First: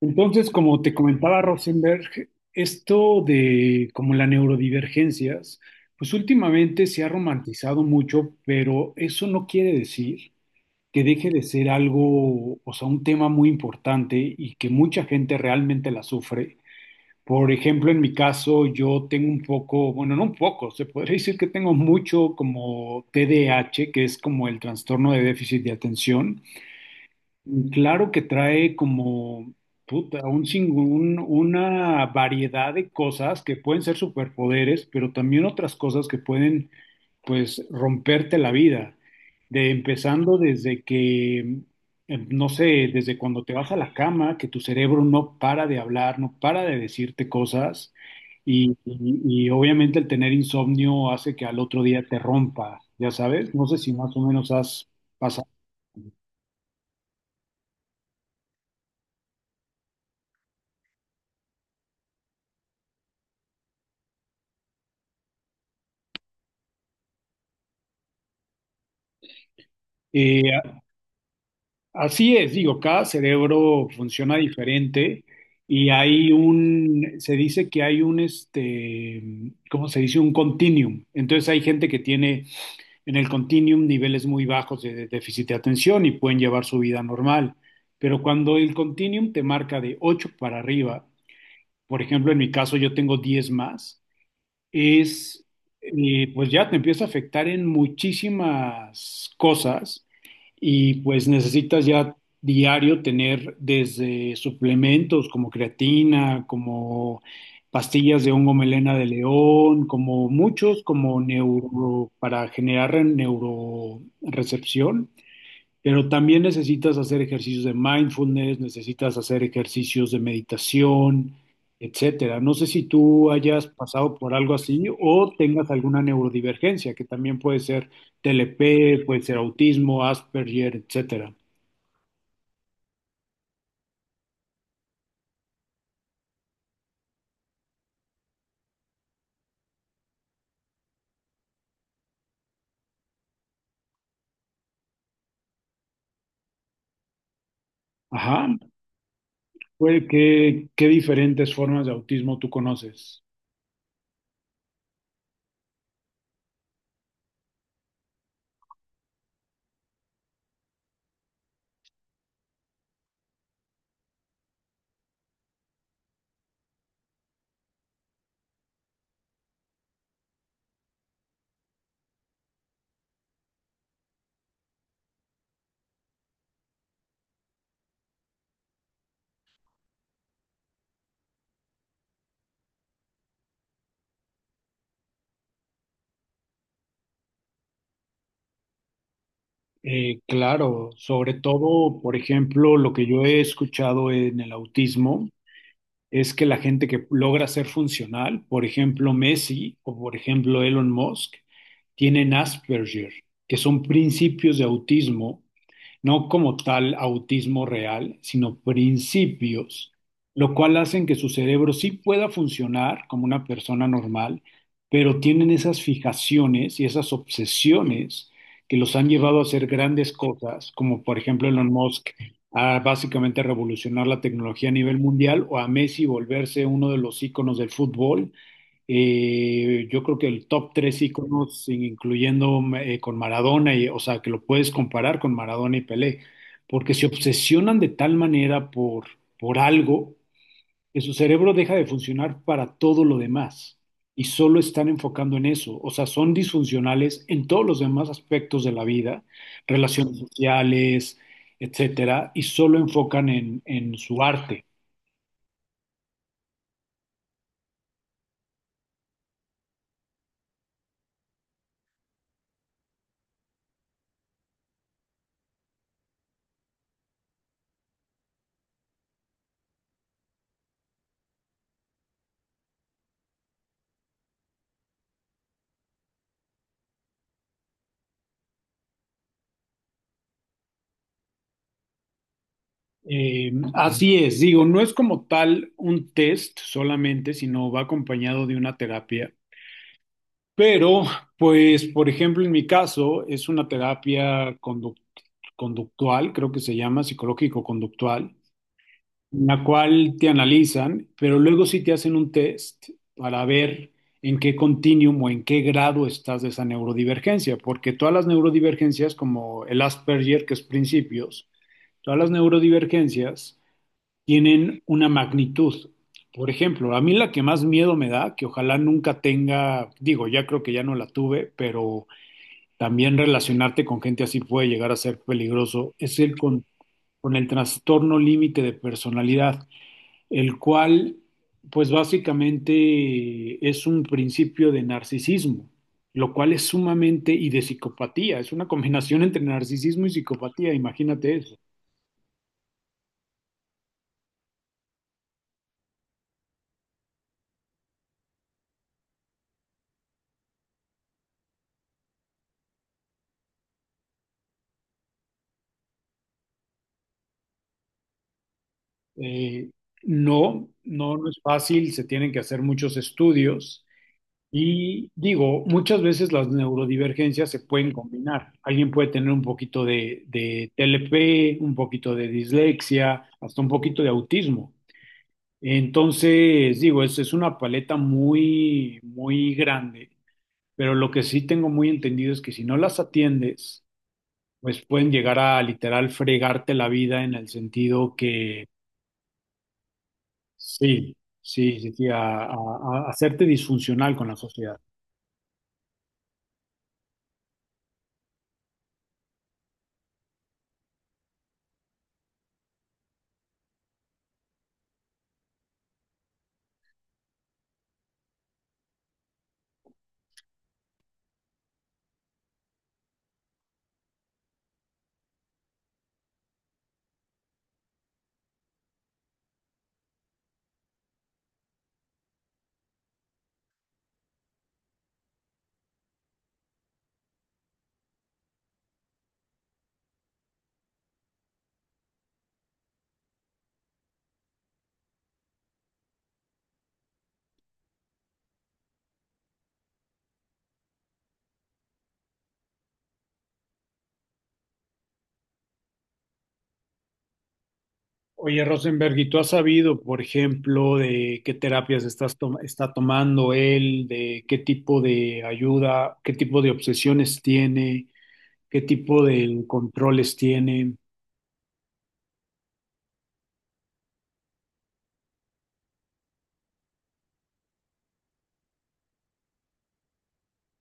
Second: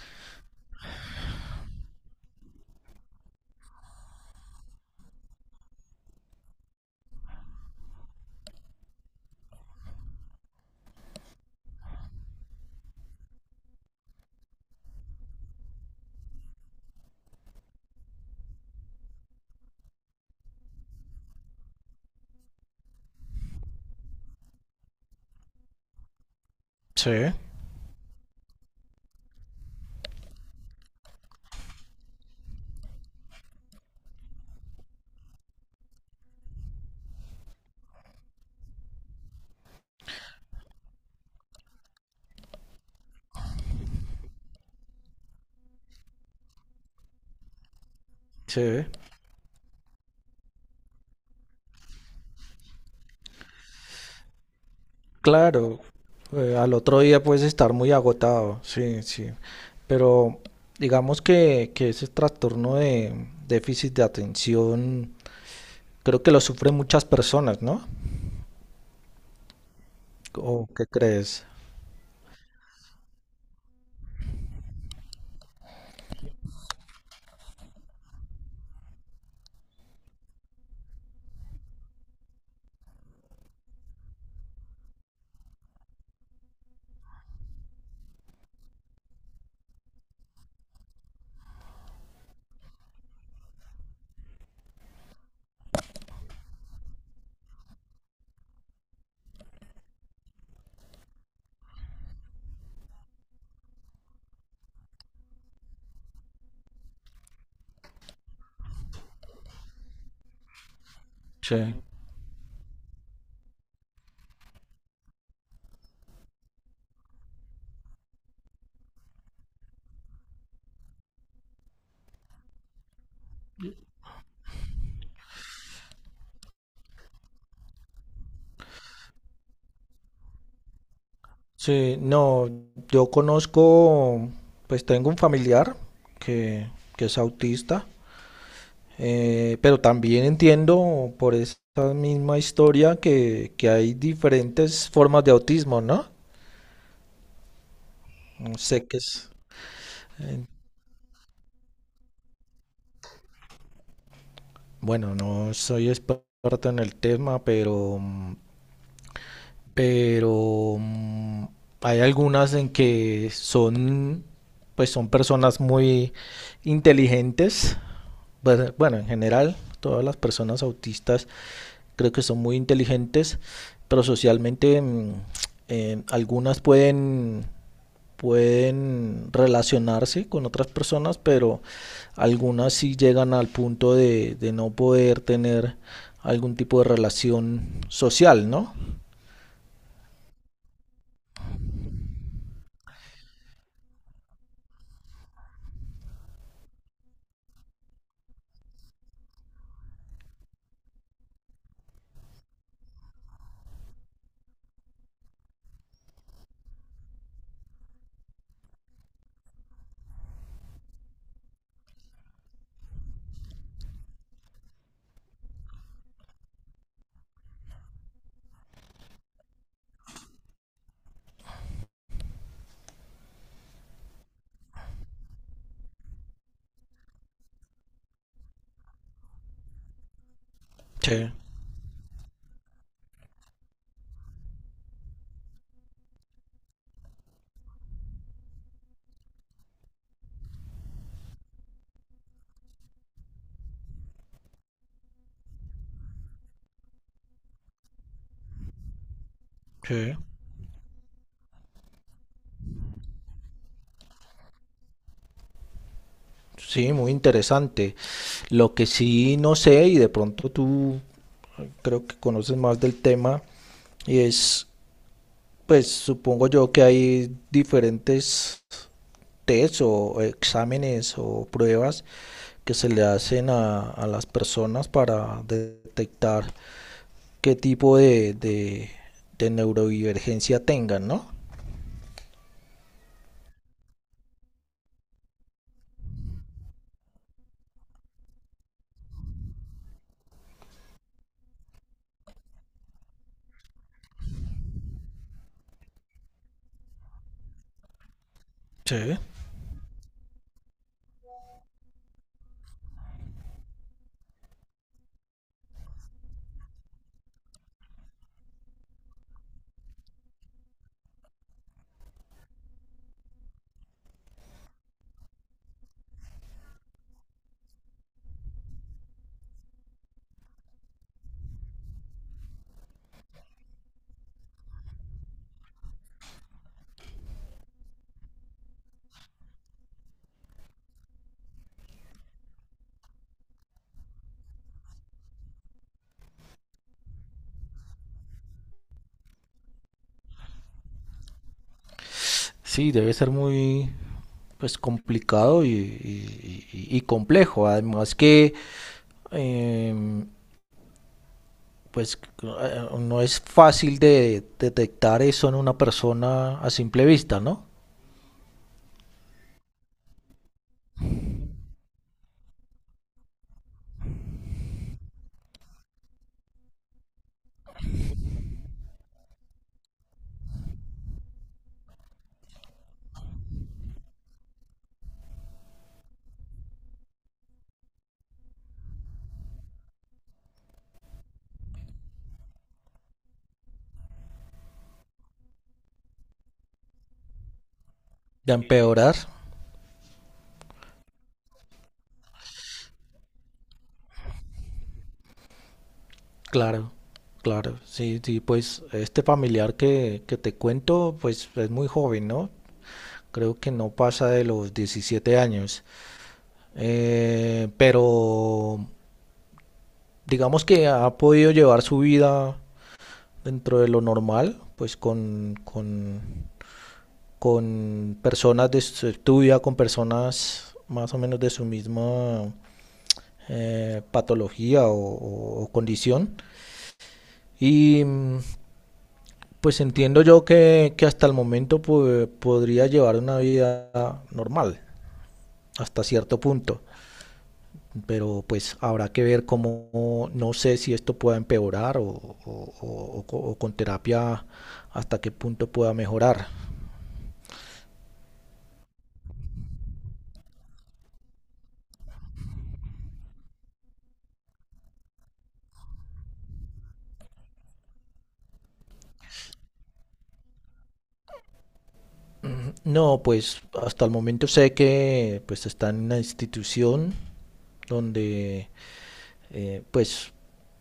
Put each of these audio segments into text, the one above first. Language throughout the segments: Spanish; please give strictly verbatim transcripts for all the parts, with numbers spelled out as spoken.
Entonces, como te comentaba Rosenberg, esto de como las neurodivergencias, pues últimamente se ha romantizado mucho, pero eso no quiere decir que deje de ser algo, o sea, un tema muy importante y que mucha gente realmente la sufre. Por ejemplo, en mi caso, yo tengo un poco, bueno, no un poco, se podría decir que tengo mucho como T D A H, que es como el trastorno de déficit de atención. Sí, Mm, Claro que trae como puta, un, sin- un- una variedad de cosas que pueden ser superpoderes, pero también otras cosas que pueden, pues, romperte la vida. De empezando desde que, eh, no sé, desde cuando te vas a la cama, que tu cerebro no para de hablar, no para de decirte cosas, sí, y, y y obviamente el tener insomnio hace que al otro día te rompa, ya sabes, no sé si más o menos has pasado. claro. Eh, al otro día puedes estar muy agotado, sí, sí. Pero digamos que, que ese trastorno de déficit de atención creo que lo sufren muchas personas, ¿no? ¿O eh, qué crees? Así es, digo, cada cerebro funciona diferente y hay un, se dice que hay un, este, ¿cómo se dice? Un continuum. Entonces hay gente que tiene en el continuum niveles muy bajos de, de déficit de atención y pueden llevar su vida normal. Pero cuando el continuum te marca de ocho para arriba, por ejemplo, en mi caso yo tengo diez más, es, eh, pues ya te empieza a afectar en muchísimas cosas y pues necesitas ya diario tener desde suplementos como creatina, como pastillas de hongo melena de león, como muchos, como Sí. neuro, para generar neurorecepción, pero también necesitas hacer ejercicios de mindfulness, necesitas hacer ejercicios de meditación, etcétera. No sé si tú hayas pasado por algo así o tengas alguna neurodivergencia, que también puede ser T L P, puede ser autismo, Asperger, etcétera. Sí, no, yo conozco, pues tengo un familiar que, que es autista, eh, pero también entiendo por esa misma historia que, que hay diferentes formas de autismo, ¿no? Ajá. Mm, Sé que es, Pues, eh, ¿qué, qué diferentes formas de autismo tú conoces? bueno, no soy experto en el tema, pero, mm, pero mm, hay algunas en que son, pues son personas muy inteligentes. Bueno, bueno, en general, todas las personas autistas creo que son muy inteligentes, pero socialmente mm, eh, algunas pueden pueden relacionarse con otras personas, pero algunas sí llegan al punto de, de no poder tener algún tipo de relación social, ¿no? Eh, claro, sobre todo, por ejemplo, lo que yo he escuchado en el autismo es que la gente que logra ser funcional, por ejemplo Messi o por ejemplo Elon Musk, tienen Asperger, que son principios de autismo, no como tal autismo real, sino principios, lo cual hacen que su cerebro sí pueda funcionar como una persona normal, pero tienen esas fijaciones y esas obsesiones que los han llevado a hacer grandes cosas, como por ejemplo Elon Musk a básicamente revolucionar la tecnología a nivel mundial, o a Messi volverse uno de los íconos del fútbol. Eh, yo creo que el top tres Sí, íconos, sin- incluyendo eh, con Maradona, y, o sea, que lo puedes comparar con Maradona y Pelé, porque se obsesionan de tal manera por, por algo que su cerebro deja de funcionar para todo lo demás y solo están enfocando en eso. O sea, son disfuncionales en todos los demás aspectos de la vida, sí. relaciones sociales, etcétera, y solo enfocan en, en su arte. Sí, muy interesante. Lo que sí no sé, y de pronto tú creo que conoces más del tema, y es, pues supongo yo que hay diferentes test o exámenes o pruebas que se le hacen a, a las personas para detectar qué tipo de, de, de neurodivergencia tengan, ¿no? Eh, así es, digo, no es como tal un test solamente, sino va acompañado de una terapia. Pero, pues, por ejemplo, en mi caso, es una terapia conduct- conductual, creo que se llama psicológico-conductual, Sí. en la cual te analizan, pero luego sí te hacen un test para ver en qué continuum o en qué grado estás de esa neurodivergencia, porque todas las neurodivergencias, como el Asperger, que es principios, todas las neurodivergencias tienen una magnitud. Por ejemplo, a mí la que más miedo me da, que ojalá nunca tenga, digo, ya creo que ya no la tuve, pero también relacionarte con gente así puede llegar a ser peligroso, es el con, con el trastorno límite de personalidad, el cual, pues básicamente es un principio de narcisismo, lo cual es sumamente, y de psicopatía, es una combinación entre narcisismo y psicopatía, imagínate eso. Sí, debe ser muy pues complicado y, y- y- y complejo. Además que eh, pues eh, no es fácil de detectar eso en una persona a simple vista, ¿no? Eh, no, no, no es fácil, se tienen que hacer muchos estudios, y digo, muchas veces las neurodivergencias se pueden combinar. Alguien puede tener un poquito de, de T L P, un poquito de dislexia, hasta un poquito de autismo. Entonces, digo, es, es una paleta muy, muy grande, pero lo que sí tengo muy entendido es que si no las atiendes, pues pueden llegar a literal fregarte la vida en el sentido De que... empeorar, Sí, sí, sí, sí, a, a- a hacerte disfuncional con la sociedad. claro, claro. Sí, sí, pues este familiar que, que te cuento, pues es muy joven, ¿no? Creo que no pasa de los diecisiete años. Eh, pero digamos que ha podido llevar su vida dentro de lo normal, pues con, con, con personas de su estudia, con personas más o menos de su misma eh, patología o, o- o condición. Y mm, pues entiendo yo que, que hasta el momento pues, podría llevar una vida normal, hasta cierto punto. Pero pues habrá que ver cómo, no sé si esto pueda empeorar o, o- o- o- con terapia hasta qué punto pueda mejorar. Oye, Rosenberg, ¿y tú has sabido, por ejemplo, de qué terapias estás tom- está tomando él, de qué tipo de ayuda, qué tipo de obsesiones tiene, qué tipo de controles tiene? No, pues hasta el momento sé que pues está en una institución donde eh, pues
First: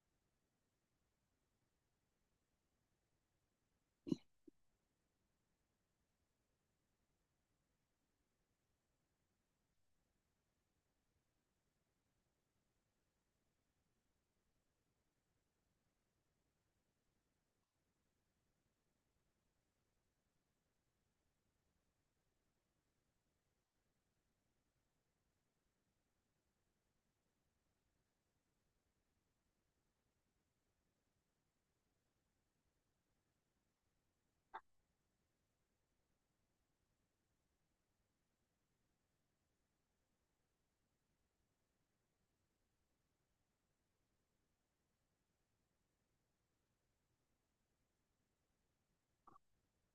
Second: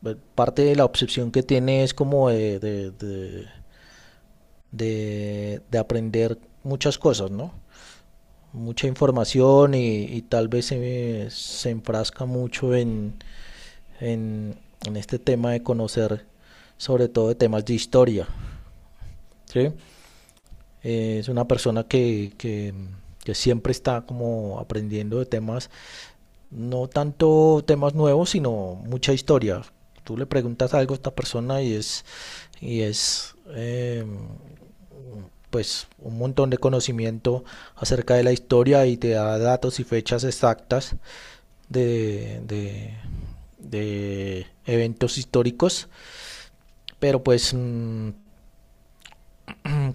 eh, parte de la obsesión que tiene es como de, de, de, de- de aprender muchas cosas, ¿no? Mucha información y, y tal vez se, se enfrasca mucho en en, en este tema de conocer, sobre todo de temas de historia. ¿Sí? Eh, es una persona que, que, que siempre está como aprendiendo de temas, no tanto temas nuevos, sino mucha historia. Tú le preguntas algo a esta persona y es, y es eh, pues un montón de conocimiento acerca de la historia y te da datos y fechas exactas de, de, de eventos históricos, pero pues mmm,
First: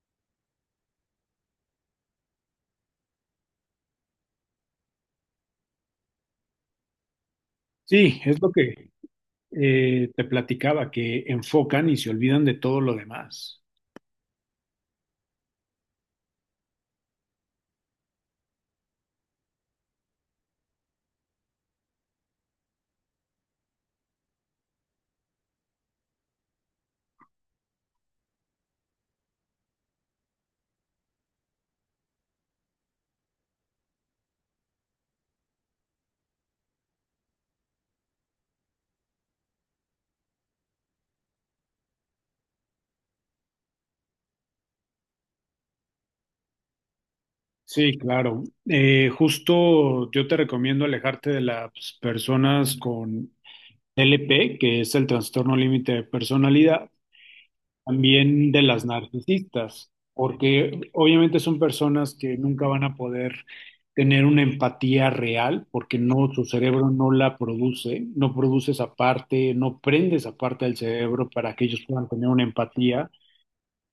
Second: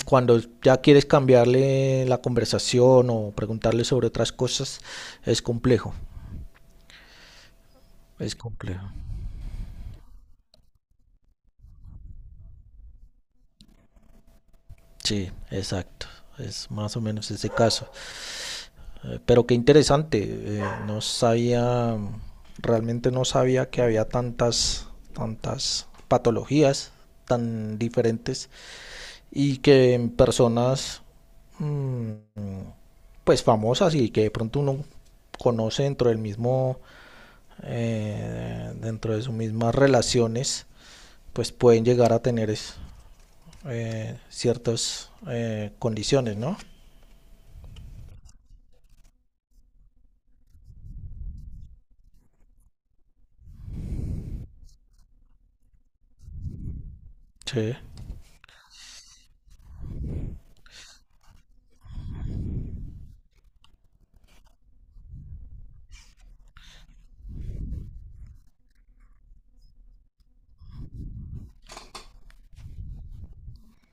cuando ya quieres cambiarle la conversación o preguntarle sobre otras cosas, es complejo, Sí, es es lo complejo. que eh, te platicaba, que enfocan y se olvidan de todo lo demás. Sí, exacto. Es más o menos ese caso. Eh, pero qué interesante. Eh, no sabía, realmente no sabía que había tantas, tantas patologías tan diferentes, y que en personas mm, pues famosas y que de pronto uno conoce dentro del mismo eh, dentro de sus mismas relaciones, pues pueden llegar a tener eh, ciertas eh, condiciones, ¿no? Sí, claro. Eh, justo yo te recomiendo alejarte de las personas con T L P, que es el trastorno límite de personalidad, Sí. también de las narcisistas, porque obviamente son personas que nunca van a poder tener una empatía real, porque no, su cerebro no la produce, no produce esa parte, no prende esa parte del cerebro para que ellos puedan tener una empatía,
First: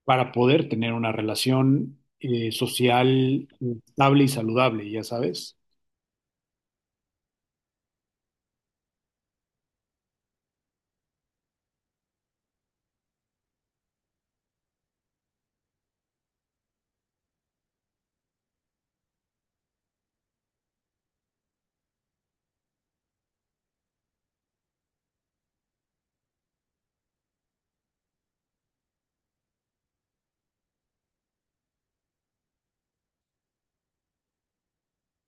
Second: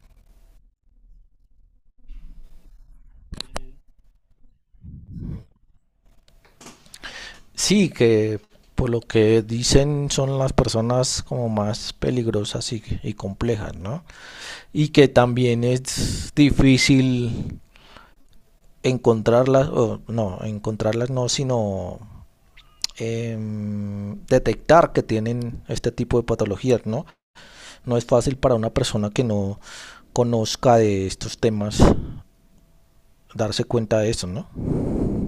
para poder tener una relación eh, social estable y saludable, ya sabes. Sí, que por lo que dicen son las personas como más peligrosas y, y complejas, ¿no? Y que también es difícil encontrarlas, o no, encontrarlas no, sino eh, detectar que tienen este tipo de patologías, ¿no? No es fácil para una persona que no conozca de estos temas darse cuenta de eso, ¿no?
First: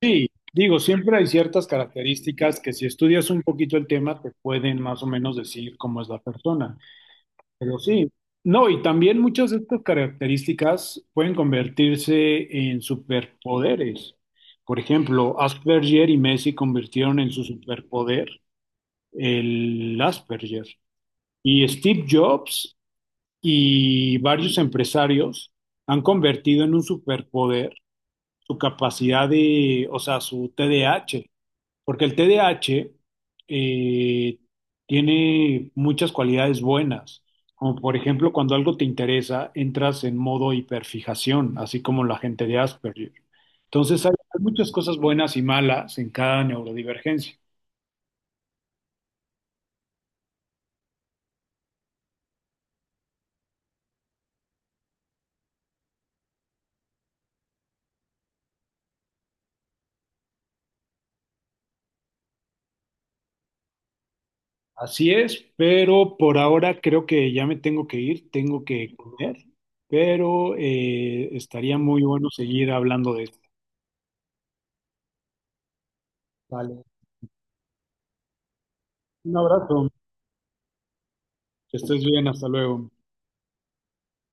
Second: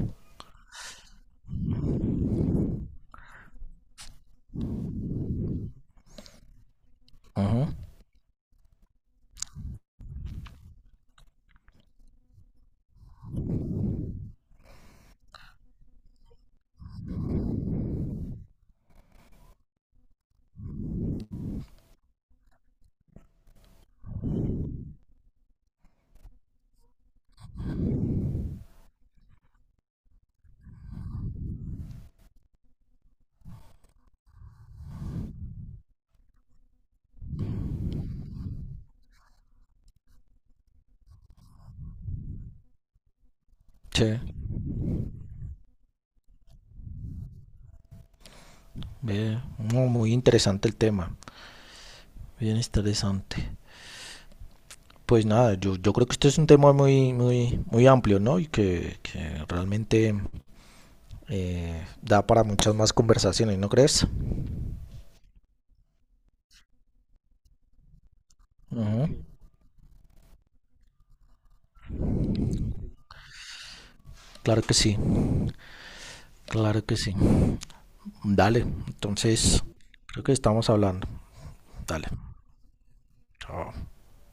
Sí, digo, siempre hay ciertas características que si estudias un poquito el tema te pueden más o menos decir cómo es la persona. Ajá. Pero sí, no, y también muchas de estas características pueden convertirse en superpoderes. Por ejemplo, Asperger y Messi convirtieron en su superpoder el Asperger. Y Steve Jobs y varios empresarios han convertido en un superpoder su capacidad de, o sea, su T D A H. Porque el T D A H eh, tiene muchas cualidades buenas, como por ejemplo cuando algo te interesa, entras en modo hiperfijación, así como la gente de Asperger. Entonces hay, Sí, hay muchas cosas buenas y malas en cada neurodivergencia. ve, no, muy interesante el tema, bien interesante. Pues nada, yo, yo creo que este es un tema muy, muy, muy amplio, ¿no? Y que, que realmente eh, da para muchas más conversaciones, ¿no crees? Así es, pero por ahora creo que ya me tengo que ir, tengo que Ajá. comer, pero eh, estaría muy bueno seguir hablando de esto. Claro que sí, Vale. claro que sí. Dale, Un entonces abrazo, creo que estamos hablando. que estés Dale, bien, hasta luego. chao.